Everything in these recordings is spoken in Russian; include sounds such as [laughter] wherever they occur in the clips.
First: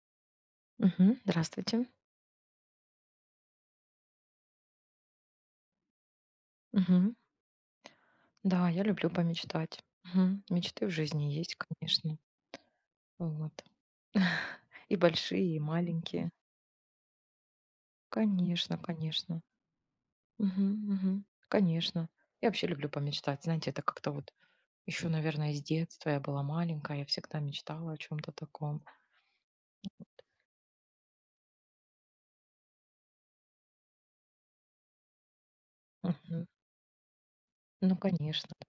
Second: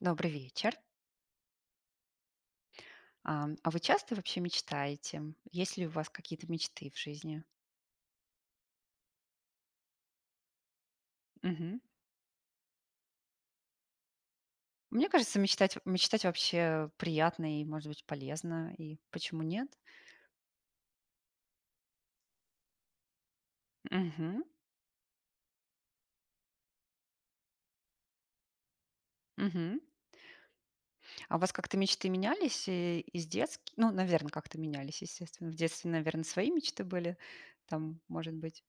Добрый вечер. Мгм. Здравствуйте. А вы часто вообще мечтаете? Есть ли у вас какие-то мечты в Мгм. жизни? Да, я люблю помечтать. Мгм. Мечты в жизни есть, Мгм. конечно. Вот. [laughs] И Мне кажется, большие, и мечтать, мечтать маленькие. вообще приятно и, может быть, полезно. Конечно, И почему конечно. нет? Мгм, мгм. Конечно. Я вообще люблю помечтать. Знаете, это как-то вот Мгм. еще, наверное, с детства я была маленькая, я всегда мечтала о чем-то таком. Мгм. А у вас как-то мечты менялись из детских? Ну, наверное, как-то менялись, естественно. В детстве, наверное, Мгм. свои мечты были. Ну, Там, может конечно. быть,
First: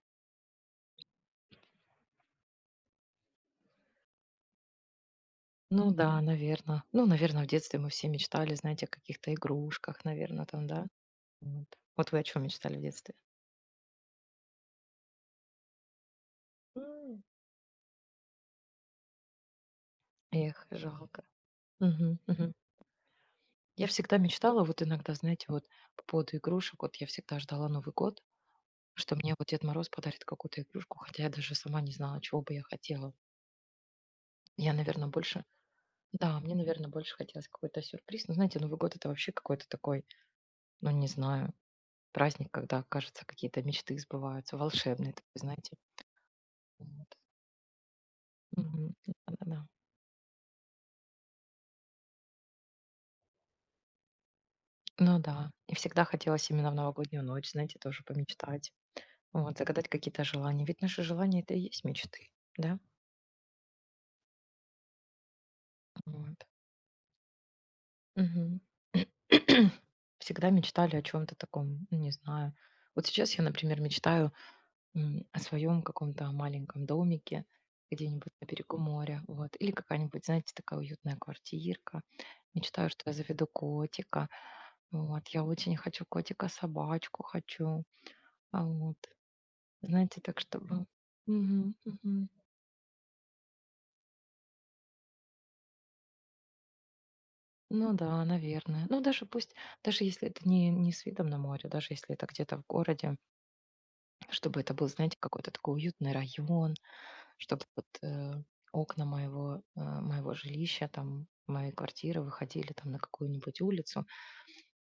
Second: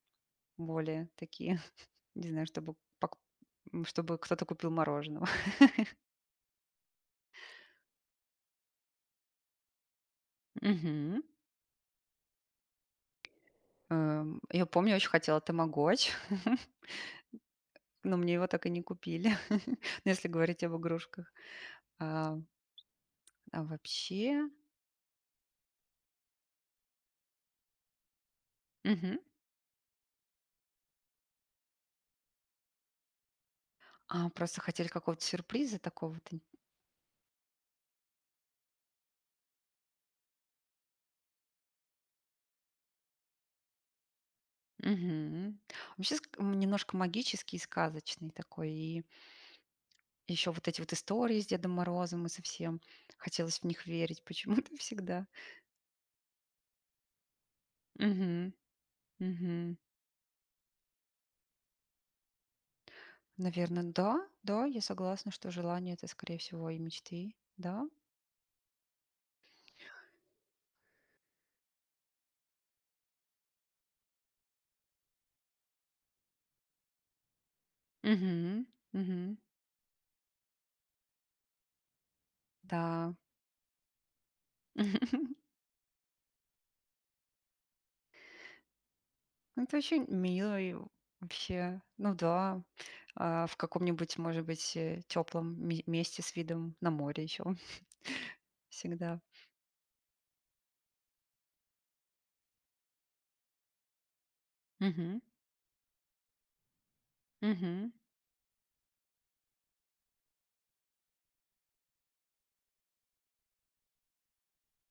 более такие, [laughs] не знаю, чтобы, пок- чтобы кто-то купил мороженого. Ну да, наверное. Ну, наверное, в детстве мы все мечтали, знаете, о каких-то игрушках, наверное, [laughs] там, да? Мгм. Вот. Вот вы о чем мечтали в детстве? Я помню, очень хотела тамагочи. [laughs] М. Но мне его так и не купили, [laughs] ну, если говорить Эх, об жалко. игрушках. Мгм, А, мгм. а Я всегда вообще мечтала, вот иногда, знаете, вот по поводу игрушек, вот я всегда ждала Новый год, что мгм. мне вот Дед Мороз подарит какую-то игрушку, хотя я даже сама не знала, чего бы я хотела. А, просто Я, хотели наверное, какого-то больше... сюрприза такого вот Да, ин мне, наверное, больше хотелось какой-то сюрприз. Но, знаете, Новый год это вообще какой-то такой, ну, не знаю, праздник, когда, кажется, какие-то мечты сбываются, волшебные, такой, Мгм. знаете. Вообще немножко Вот. магический и сказочный такой. Мгм. И Да-да-да. еще вот эти вот истории с Дедом Морозом и совсем хотелось в них верить почему-то [laughs] Ну всегда. да. И всегда хотелось именно в новогоднюю ночь, знаете, тоже Мгм, помечтать. Вот, мгм. загадать какие-то желания. Ведь наши желания — это и есть мечты, да? Наверно, да, да, я согласна, что желание — это, скорее Вот. всего, и мечты. Да. Мгм. [clears throat] Всегда мечтали о чем то таком, ну, не знаю. Вот сейчас я, например, мечтаю, о своем каком-то маленьком домике где-нибудь на Мгм, берегу моря, мгм. вот. Или какая-нибудь, знаете, такая уютная квартирка. Мечтаю, что я Да. заведу котика. Вот, я [laughs] очень хочу котика, собачку хочу. А, вот. Это очень Знаете, так мило и чтобы. Мгм, вообще. Ну мгм. да, в каком-нибудь, может быть, теплом месте с видом на море еще [laughs] Ну да, наверное. Ну, всегда. даже пусть, даже если это не с видом на море, даже если это где-то в городе, чтобы это был, знаете, Мгм. какой-то такой уютный район, чтобы вот Мгм. Окна моего жилища, там, моей квартиры выходили там на какую-нибудь улицу,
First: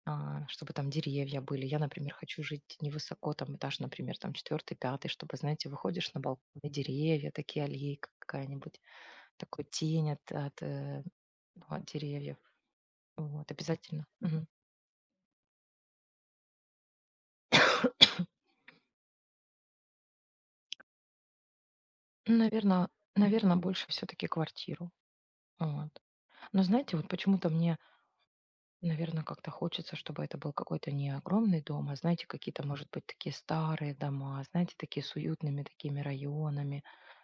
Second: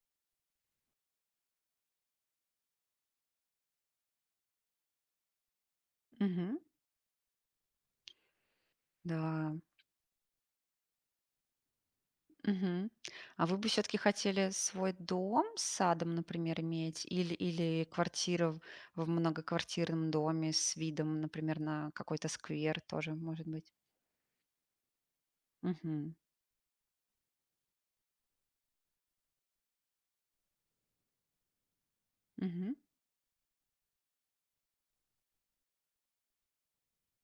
чтобы там деревья были. Я, например, хочу жить невысоко, там этаж, например, там четвертый, пятый, чтобы, знаете, выходишь на балкон, Мгм. и деревья, такие аллейка какая-нибудь, Да. такой тень от ну, от деревьев. Мгм. А Вот, вы бы все-таки обязательно. хотели свой дом с садом, например, иметь, или квартиру в многоквартирном доме с видом, например, на какой-то сквер Наверное, тоже, может наверное, быть? больше все таки квартиру. Вот. Мгм. Но знаете, вот почему-то мне, наверное, как-то хочется, чтобы это был какой-то не огромный дом, а, знаете, какие-то, Мгм. может быть, такие старые дома, знаете, такие с уютными такими районами,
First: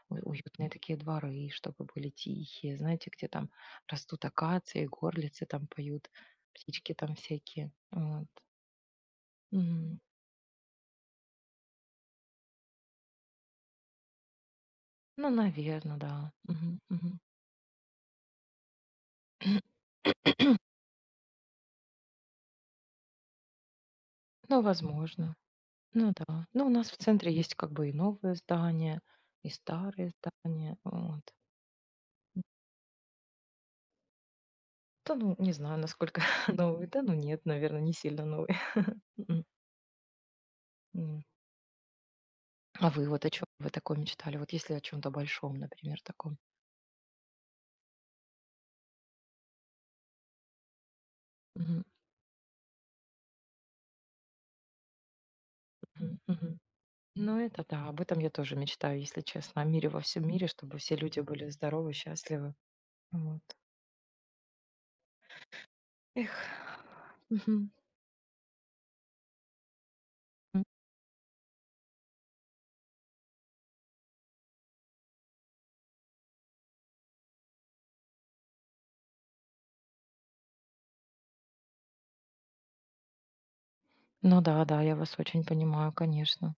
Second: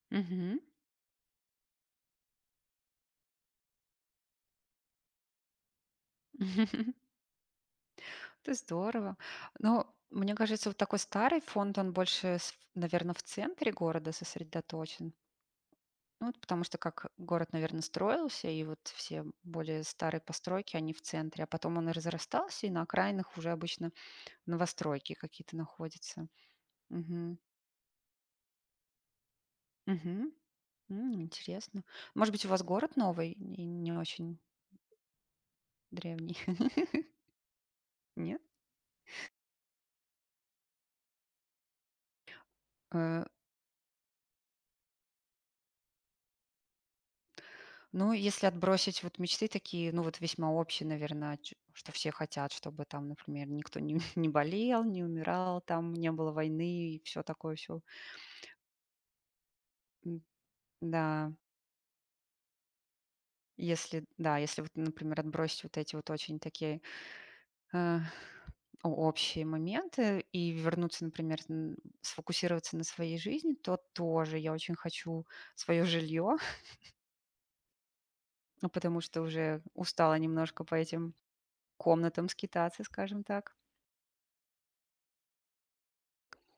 у Мгм. уютные такие дворы, чтобы были тихие, знаете, где там растут акации, горлицы там поют, птички [laughs] там всякие. Вот. Это здорово. Но Мгм. мне кажется, вот такой старый фонд, он больше, наверное, в центре города сосредоточен. Ну, наверное, Ну, да. вот потому что Мгм, как мгм. город, наверное, строился, и вот все более [clears throat] старые постройки, они в центре, а потом он и разрастался, и на окраинах уже обычно Ну, новостройки возможно. какие-то Ну находятся. да. Ну, у нас в центре Мгм. есть как бы и новые здания, и старые Мгм. здания. М, Вот. Интересно. Может быть, у вас город новый и не очень Да, ну, не знаю, насколько древний? [laughs] [laughs] новые. Да, ну нет, наверное, не сильно Нет? новые. Мгм. М. А вы Э, вот о чем вы такое мечтали? Вот если о чем-то большом, например, таком. Ну, если отбросить вот мечты такие, ну, вот весьма общие, наверное, Мгм, что все хотят, чтобы там, например, никто не, [laughs] не болел, не умирал, там не мгм, было мгм. войны и все Ну, такое, это все. да, об этом я тоже мечтаю, если честно, о мире во всем мире, чтобы все люди Да, были здоровы, счастливы. Вот. Да, если вот, например, отбросить вот эти вот Эх. очень такие Мгм. э, общие моменты и М. вернуться, например, сфокусироваться на своей жизни, то тоже я очень хочу свое жилье, [laughs] потому что уже устала немножко по этим комнатам скитаться, скажем так. Ну да, да, я вас очень понимаю, конечно.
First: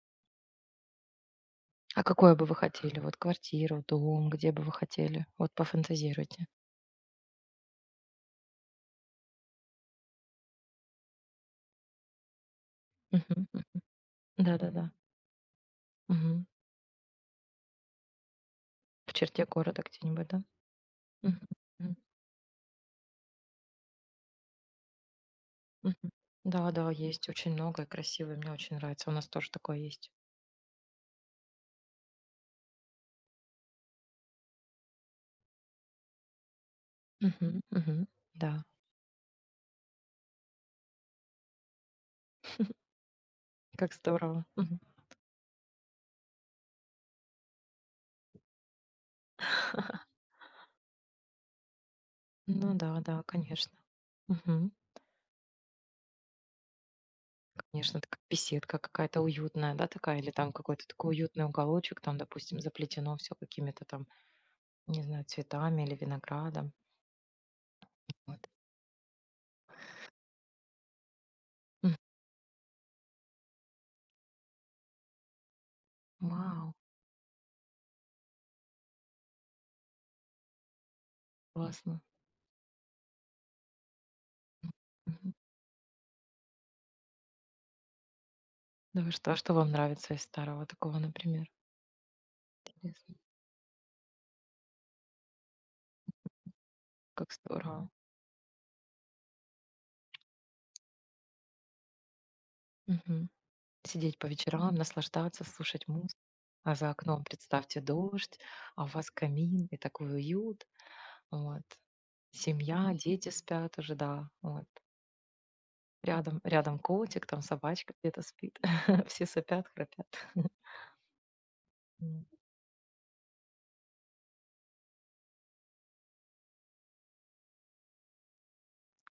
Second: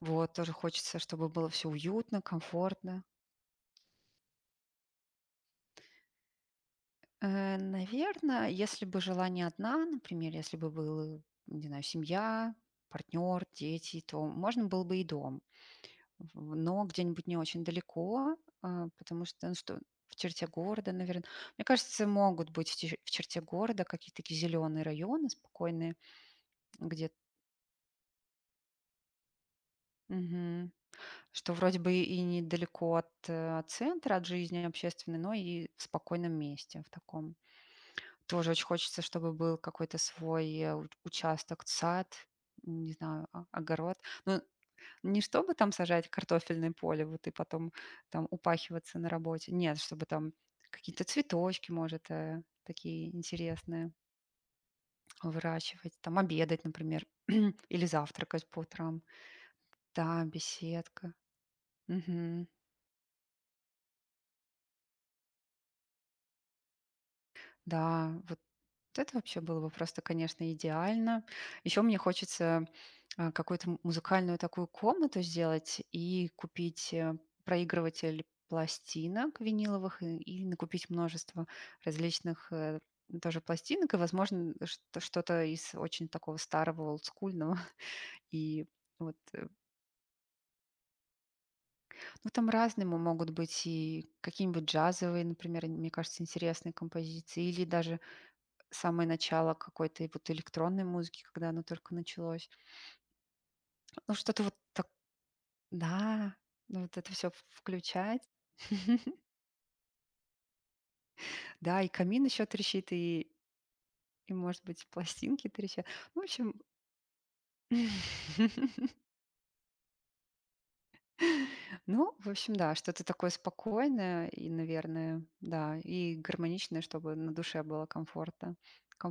Вот, тоже хочется, чтобы было все А уютно, какое бы вы хотели? комфортно. Вот квартиру, дом, где бы вы хотели? Вот пофантазируйте. Наверное, если бы жила не одна, например, если бы был, не знаю, семья, партнер, Мгм. М. дети, то можно было Да-да-да. бы и дом. Мгм. В но где-нибудь не очень далеко, В потому черте что, ну что, города в где-нибудь, да? черте города, наверное. Мгм. Мне Мгм. кажется, могут быть в черте города какие-то такие зеленые районы спокойные, Мгм. Да-да, где есть очень много и красивые, мне очень нравится. У нас тоже такое есть. Мгм. Что вроде бы и недалеко от центра, от жизни общественной, но и в спокойном месте, в таком. Мгм. Мгм. Тоже очень Да, хочется, чтобы был какой-то свой, э, у участок, сад, не знаю, о как огород. Ну, здорово. Мгм. не чтобы там сажать картофельное поле, вот, и потом там упахиваться на работе. Нет, чтобы [laughs] там какие-то цветочки, может, Ну да, такие да, конечно. интересные Мгм. выращивать, там обедать, например, [clears throat] или Конечно, такая завтракать по беседка утрам. какая-то уютная, да, такая, Да, или там какой-то беседка. такой уютный уголочек, там, Мгм. допустим, заплетено все какими-то там, не знаю, цветами или виноградом. Да, вот. Вот. Вот это вообще было бы просто, конечно, идеально. Еще М. мне хочется какую-то музыкальную такую комнату сделать и Вау. купить проигрыватель пластинок виниловых и накупить множество Классно. различных тоже пластинок, и, возможно, что- Мгм. что-то из очень такого старого, олдскульного. [laughs] И Да вы вот, что? А что вам нравится из старого такого, например? ну, там разному Интересно. могут быть и какие-нибудь джазовые, например, мне кажется, интересные Как композиции, или здорово. даже самое начало какой-то вот электронной музыки, когда оно только началось. Мгм. Ну, Сидеть по что-то вот вечерам, так, наслаждаться, слушать музыку, да, а ну, за вот это окном все представьте включать. дождь, а у вас камин и такой уют. Вот. Да, и камин еще трещит, Семья, и дети спят уже, да. и, может Вот. быть, пластинки трещат. ну В Рядом, общем, рядом котик, там собачка где-то спит. [laughs] [laughs] Все сопят, храпят. ну, М. в общем, да, что-то такое спокойное и, наверное, да, и гармоничное, чтобы на душе было комфортно,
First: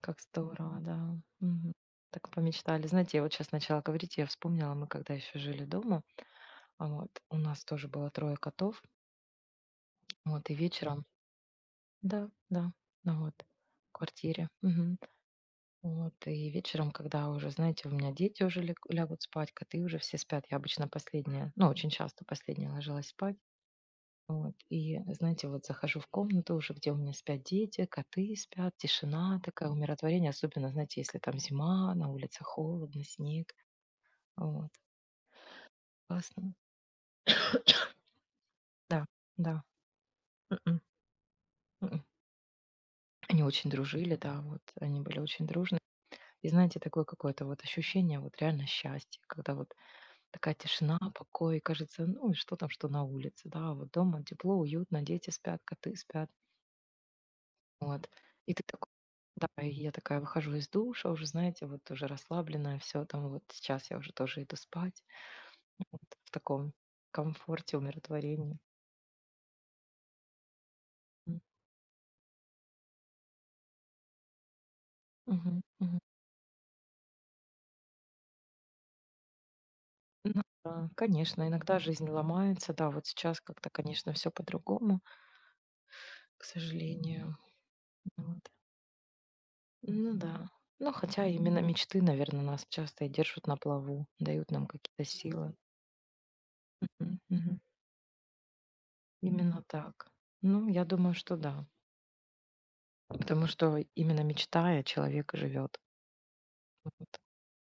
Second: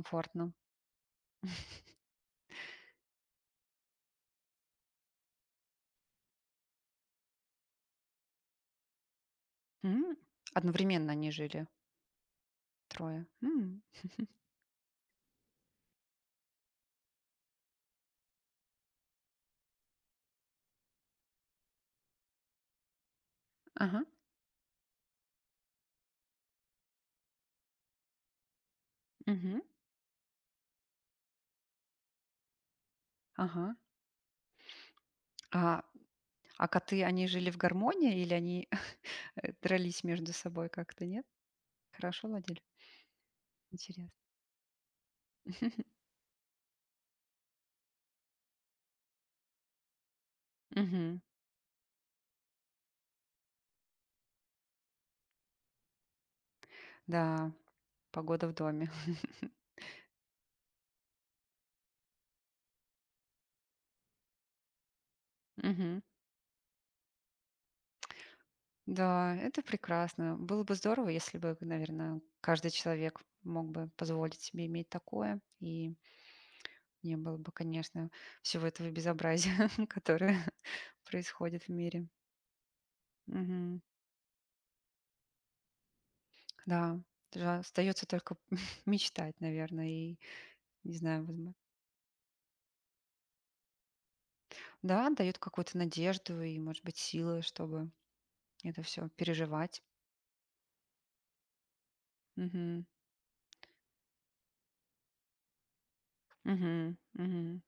Как здорово, да. Мгм. Так помечтали. Знаете, я вот сейчас начала говорить, я вспомнила, мы когда еще жили дома, а вот у нас тоже было трое котов. М. Вот и вечером, Одновременно они жили да, да, ну трое. вот М. в квартире. Мгм. Вот и вечером, когда уже, знаете, у меня дети уже лег лягут спать, коты уже все спят. Я обычно последняя, ну, очень часто последняя ложилась спать. Ага. Вот и, знаете, вот захожу в комнату уже, где у меня спят дети, коты спят, тишина Мгм. такая, умиротворение. Особенно, знаете, если там зима, на улице холодно, снег. Ага. Вот А классно. а коты, они жили в [coughs] гармонии или они Да, да. дрались между собой Мгм. как-то, нет? Мгм. Хорошо ладили? Они очень Интересно. дружили, да, вот они были очень дружны. [laughs] И знаете, такое какое-то вот ощущение вот реально счастья, когда вот такая тишина, Мгм. покой, кажется, ну и что там, что на улице, да, вот дома тепло, уютно, дети спят, коты спят, Да, вот. погода в И ты такой, доме. [laughs] да, и я такая выхожу из душа уже, знаете, вот уже расслабленная, все там вот сейчас я уже тоже иду спать, вот Мгм. в таком комфорте, умиротворении. Да, это прекрасно. Было бы здорово, если М. бы, наверное, каждый человек мог бы позволить себе иметь такое, Мгм, и мгм. не было бы, конечно, всего этого безобразия, [laughs] которое Ну [laughs] да, конечно, происходит в иногда мире. жизнь ломается, да, вот сейчас как-то, Мгм. конечно, все по-другому. К Да, сожалению, жа остается только вот. [laughs] мечтать, наверное, Ну и, да. Ну, не знаю, хотя возможно. именно мечты, наверное, нас часто и держат на плаву, дают нам какие-то Да, дает силы. какую-то надежду и, может быть, Мгм, силы, мгм. чтобы это все Именно переживать. так. Ну, я думаю, что да. Мгм. Потому что именно мечтая, человек живет. Мгм. Вот. Мгм.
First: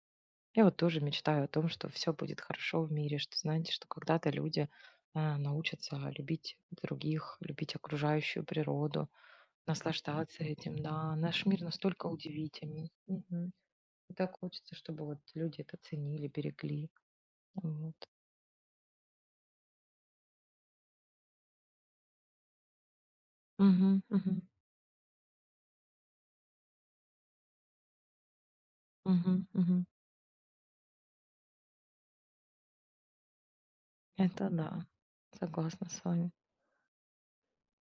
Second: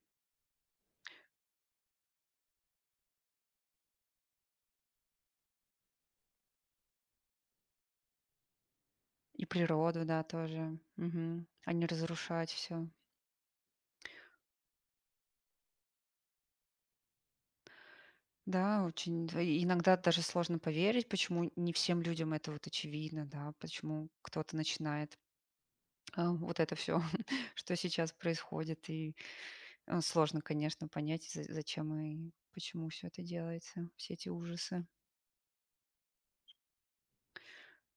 Я вот тоже мечтаю о том, что все будет хорошо в мире, что, знаете, что когда-то люди, научатся любить других, любить окружающую природу, И природу, да, наслаждаться этим. тоже. Да, наш Мгм. мир А не настолько разрушать все. удивительный. Мгм. Так хочется, чтобы вот люди это ценили, берегли. Вот. Да, очень д и иногда даже сложно поверить, почему не всем людям это вот очевидно, да, Мгм, почему мгм, кто-то начинает, вот это все, [laughs] что сейчас происходит. И, мгм, мгм. Сложно, конечно, понять, за зачем и почему все это делается, все эти Это ужасы. да, согласна с вами.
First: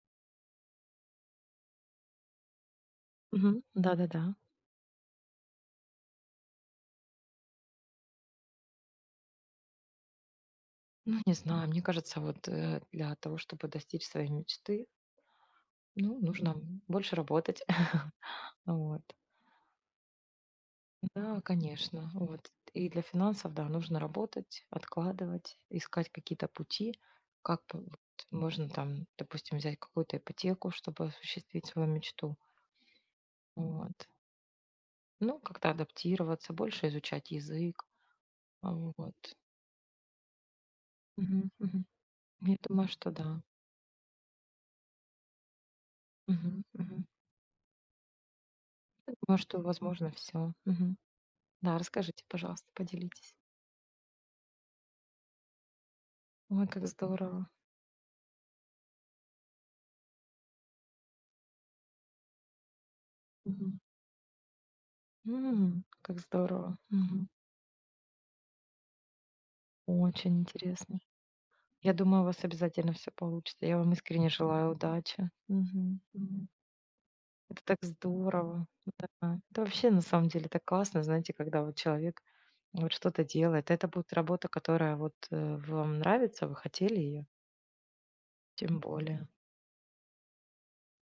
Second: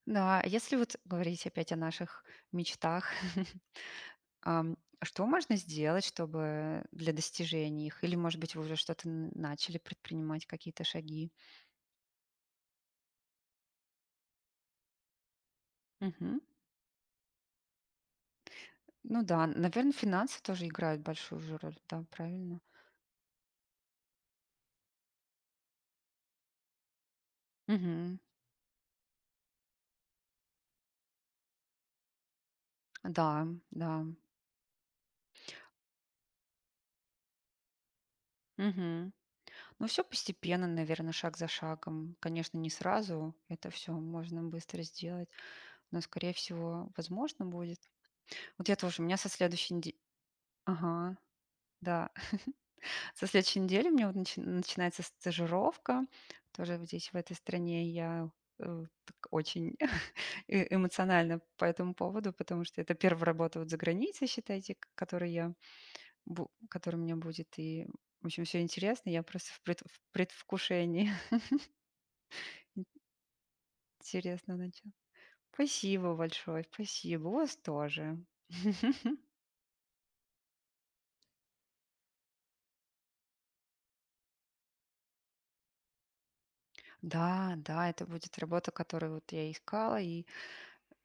Да, а если вот говорить опять о наших мечтах. [laughs] Мгм. Да-да-да. Ам, что можно сделать, чтобы для достижения их? Или, может быть, вы уже что-то начали предпринимать, какие-то Ну, шаги? не знаю, мне кажется, вот для того, чтобы достичь своей мечты, ну, Мгм. нужно. Мгм. Больше работать. [laughs] Вот. Ну да, наверное, финансы тоже играют большую Да, же роль, да, конечно. Вот. правильно? И для финансов, да, нужно работать, откладывать, искать какие-то пути, вот Мгм. можно там, допустим, взять какую-то ипотеку, чтобы осуществить свою мечту. Да, да. Вот. Ну, как-то адаптироваться, больше изучать язык. А, Мгм. вот. Ну все постепенно, наверное, шаг за Мгм, мгм. шагом. Я Конечно, не думаю, что сразу да. это все можно быстро сделать, но, скорее Мгм, всего, мгм. возможно будет. Вот я тоже, у Я меня со думаю, что следующей неде- возможно все. Ага, Да, да, расскажите, пожалуйста, со поделитесь. следующей недели у меня вот начинается стажировка. Ой, Тоже как вот здесь, в этой здорово. стране, я так очень [laughs] эмоционально по этому поводу, потому что это первая работа вот за Мгм. границей, считайте, М, как здорово. которая у меня Мгм. будет. И, в общем, все интересно. Я просто в Очень интересно. предвкушении Я думаю, у вас обязательно [laughs] все получится. Я вам искренне интересного желаю начала. удачи. Мгм, Спасибо мгм. большое, спасибо. У вас Это так тоже. здорово. [laughs] Да. Это вообще на самом деле так классно, знаете, когда вот человек вот что-то делает. Это будет работа, которая вот вам нравится, вы хотели ее, Да, да, это будет работа, тем которую более. вот я искала. И,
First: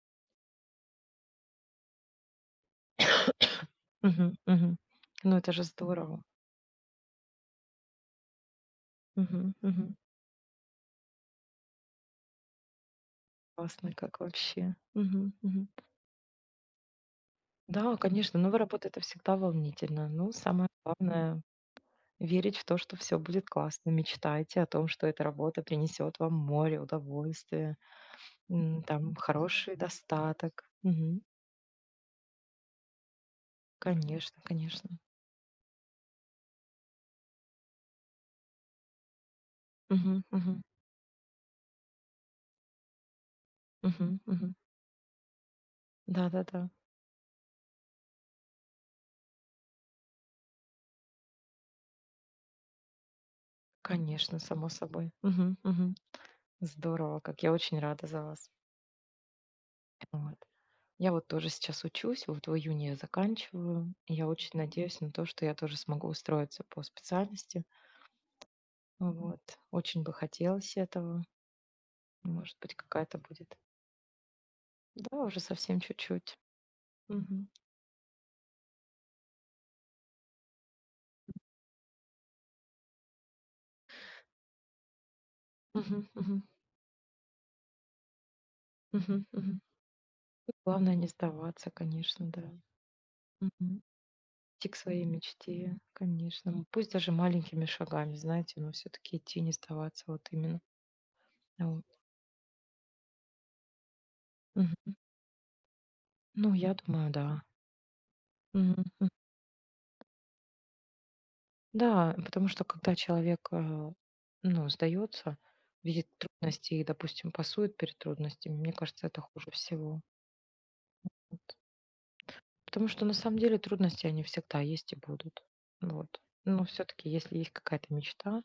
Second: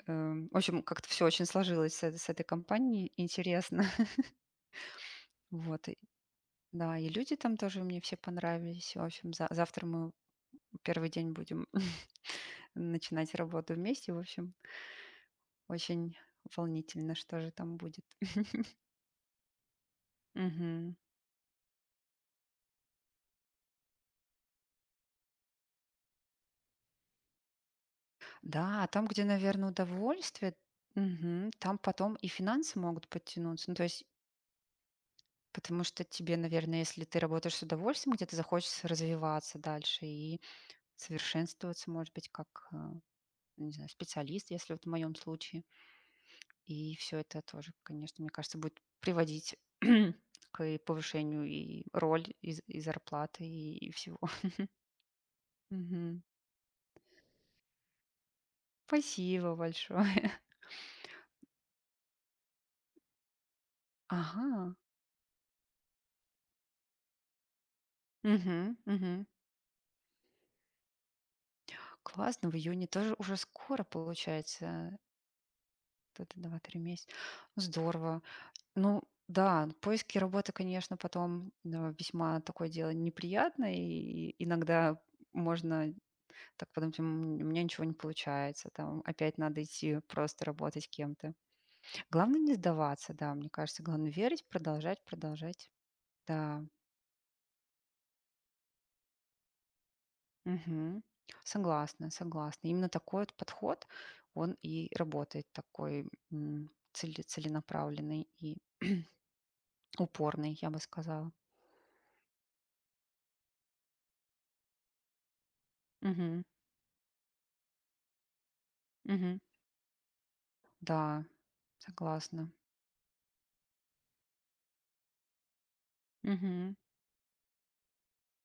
в общем, как-то все очень сложилось с этой компанией. Интересно. Мгм, мгм. Ну это же Вот, и здорово. да, и люди там тоже мне все понравились. В общем, за Мгм, завтра мгм. мы первый день будем [laughs] начинать работу Классно, вместе. В как общем, вообще. Мгм, мгм. очень волнительно, что же там Да, будет. конечно, [laughs] новая работа это всегда волнительно. Ну, самое Мгм. главное верить в то, что все будет классно. Мечтайте о том, что эта работа принесет вам море удовольствия, Да, а там, там где, наверное, хороший удовольствие, достаток. Мгм. Там потом и финансы могут подтянуться. Ну, то есть, Конечно, конечно. потому что тебе, наверное, если ты работаешь с удовольствием, где-то захочется развиваться дальше Мгм, и мгм, совершенствоваться, может быть, как, не знаю, мгм, специалист, мгм. если вот в моем случае. Да-да-да, И все это тоже, конечно, мне кажется, будет приводить [clears throat] к повышению и роль, и зарплаты, и всего. конечно, [laughs] само собой. Мгм, мгм. Мгм. Здорово, как я очень рада за вас. Спасибо большое. Вот. [laughs] Я вот тоже сейчас учусь, вот в июне я заканчиваю. И я очень Ага. надеюсь на то, что я тоже смогу устроиться по специальности. Мгм, мгм. Вот. Очень бы хотелось этого. Классно, в Может быть, июне тоже какая-то уже будет. скоро получается. Да, уже совсем Вот чуть-чуть. это 2 месяца. Мгм. Здорово. Ну да, поиски работы, конечно, потом, да, весьма такое дело неприятное, и иногда можно. Мгм, мгм, Так потом тем у меня ничего не получается, там мгм, опять мгм. надо идти просто работать Главное не кем-то. сдаваться, конечно, Главное да. не сдаваться, да, мне кажется, Мгм. главное верить, Идти к продолжать, своей продолжать. мечте, конечно. Да, Ну, пусть даже маленькими шагами, знаете, но все-таки идти, не сдаваться, вот именно. мгм. Вот. Согласна, согласна. Именно такой вот подход, он Мгм. и работает, такой Ну, я думаю, да. целенаправленный и Мгм. Мгм. упорный, я бы сказала. Да, потому что когда человек, ну, сдается, видит Мгм, трудности и, допустим, пасует перед трудностями, мне кажется, это мгм. хуже всего. Да, Вот. согласна. Потому что на самом деле трудности, они всегда есть и будут. Вот. Но Мгм, все-таки, если есть какая-то мечта,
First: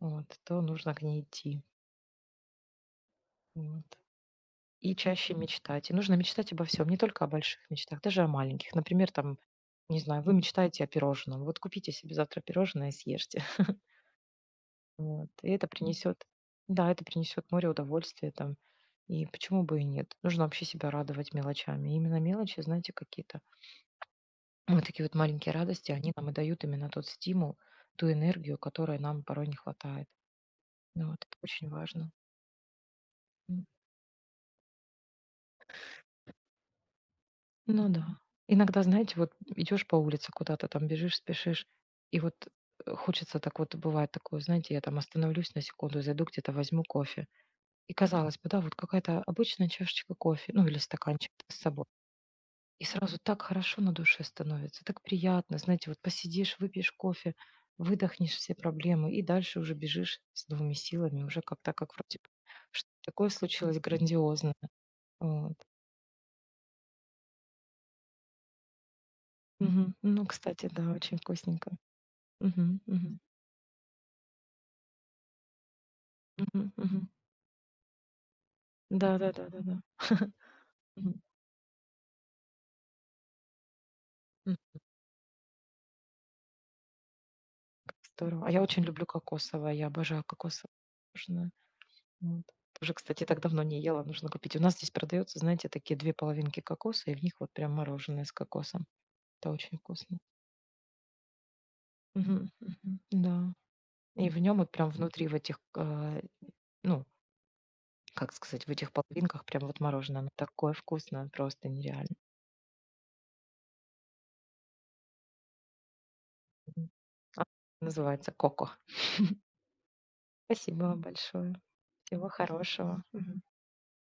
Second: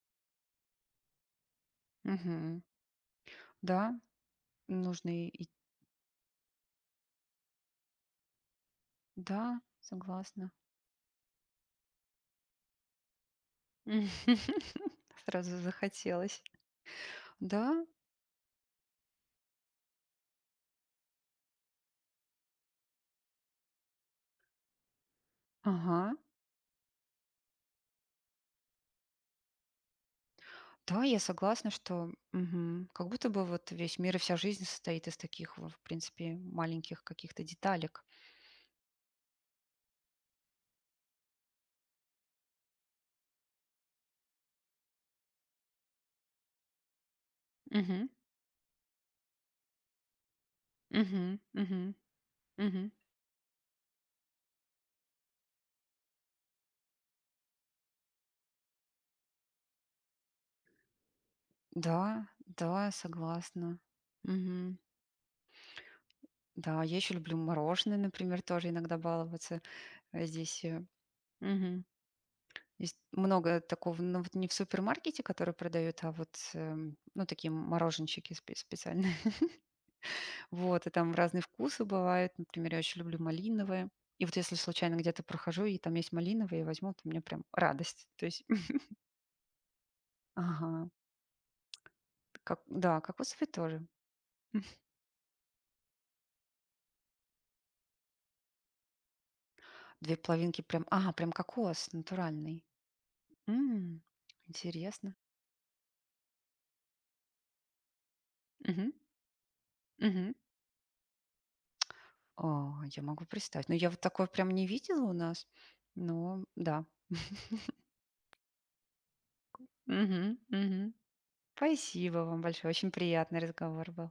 вот, то нужно к ней идти. мгм. Вот. Да, И нужно чаще и... и-. мечтать. И нужно мечтать обо всем не только о больших мечтах, даже о маленьких. Например, там, Да, не знаю, вы согласна. мечтаете о пирожном. Вот купите себе завтра пирожное и съешьте. [laughs] Мгм. [laughs] Вот. И Сразу это принесет захотелось. Да, это принесет море Да, удовольствия там. И почему бы и нет? Нужно вообще себя радовать мелочами. И именно мелочи, знаете, какие-то вот такие вот маленькие радости, ага. они нам и дают именно тот стимул, ту энергию, которой нам порой не хватает. Да, Ну я вот, это очень согласна, важно. что как будто бы вот весь мир и вся жизнь состоит из таких, вот, в принципе, маленьких каких-то Ну деталек. да. Иногда, знаете, вот идешь по улице куда-то, там бежишь, спешишь, и вот хочется так вот, бывает такое, знаете, я там остановлюсь на секунду, зайду где-то, возьму кофе. И Мгм. казалось бы, да, вот какая-то обычная чашечка кофе, ну или стаканчик Мгм. с собой. Мгм. И Мгм. сразу так хорошо на душе становится, так приятно, знаете, вот посидишь, выпьешь кофе, выдохнешь все проблемы, и дальше уже бежишь с новыми силами, уже как-то, как вроде Да, бы что да, такое согласна. случилось грандиозное. Мгм. Вот. Да, я еще люблю мороженое, например, тоже иногда баловаться. Мгм. Ну, Здесь кстати, э, да, очень вкусненько. мгм. Мгм, Есть мгм, много такого, ну вот не в супермаркете, который продают, а вот мгм, мгм. ну такие мороженщики специально. Да да да да да. [laughs] Вот, и там Мгм, разные вкусы бывают. Например, я очень люблю малиновые. И вот если м. случайно где-то прохожу, и там есть малиновые, я возьму, то мне прям Как радость. То есть, здорово. А я [laughs] очень люблю кокосовое, я обожаю кокосовое ага, мороженое. Вот. как, Уже, да, кстати, так кокосовый давно не тоже. ела, нужно купить. У нас здесь продается, знаете, такие 2 половинки кокоса, и в них вот прям мороженое с кокосом. Это очень Две вкусно. половинки прям, ага, прям кокос Мгм, натуральный. мгм. Да. М, И в нем и прям интересно. внутри в этих, ну, как сказать, в Мгм, этих половинках прям вот мороженое. Оно мгм. такое вкусное, просто нереально. Я могу представить. Но я вот такое прям не видела у нас. Но да. Мгм. А, называется "Коко". Мгм, Спасибо мгм. вам большое. Спасибо Всего вам большое. Очень хорошего. приятный Мгм. разговор был.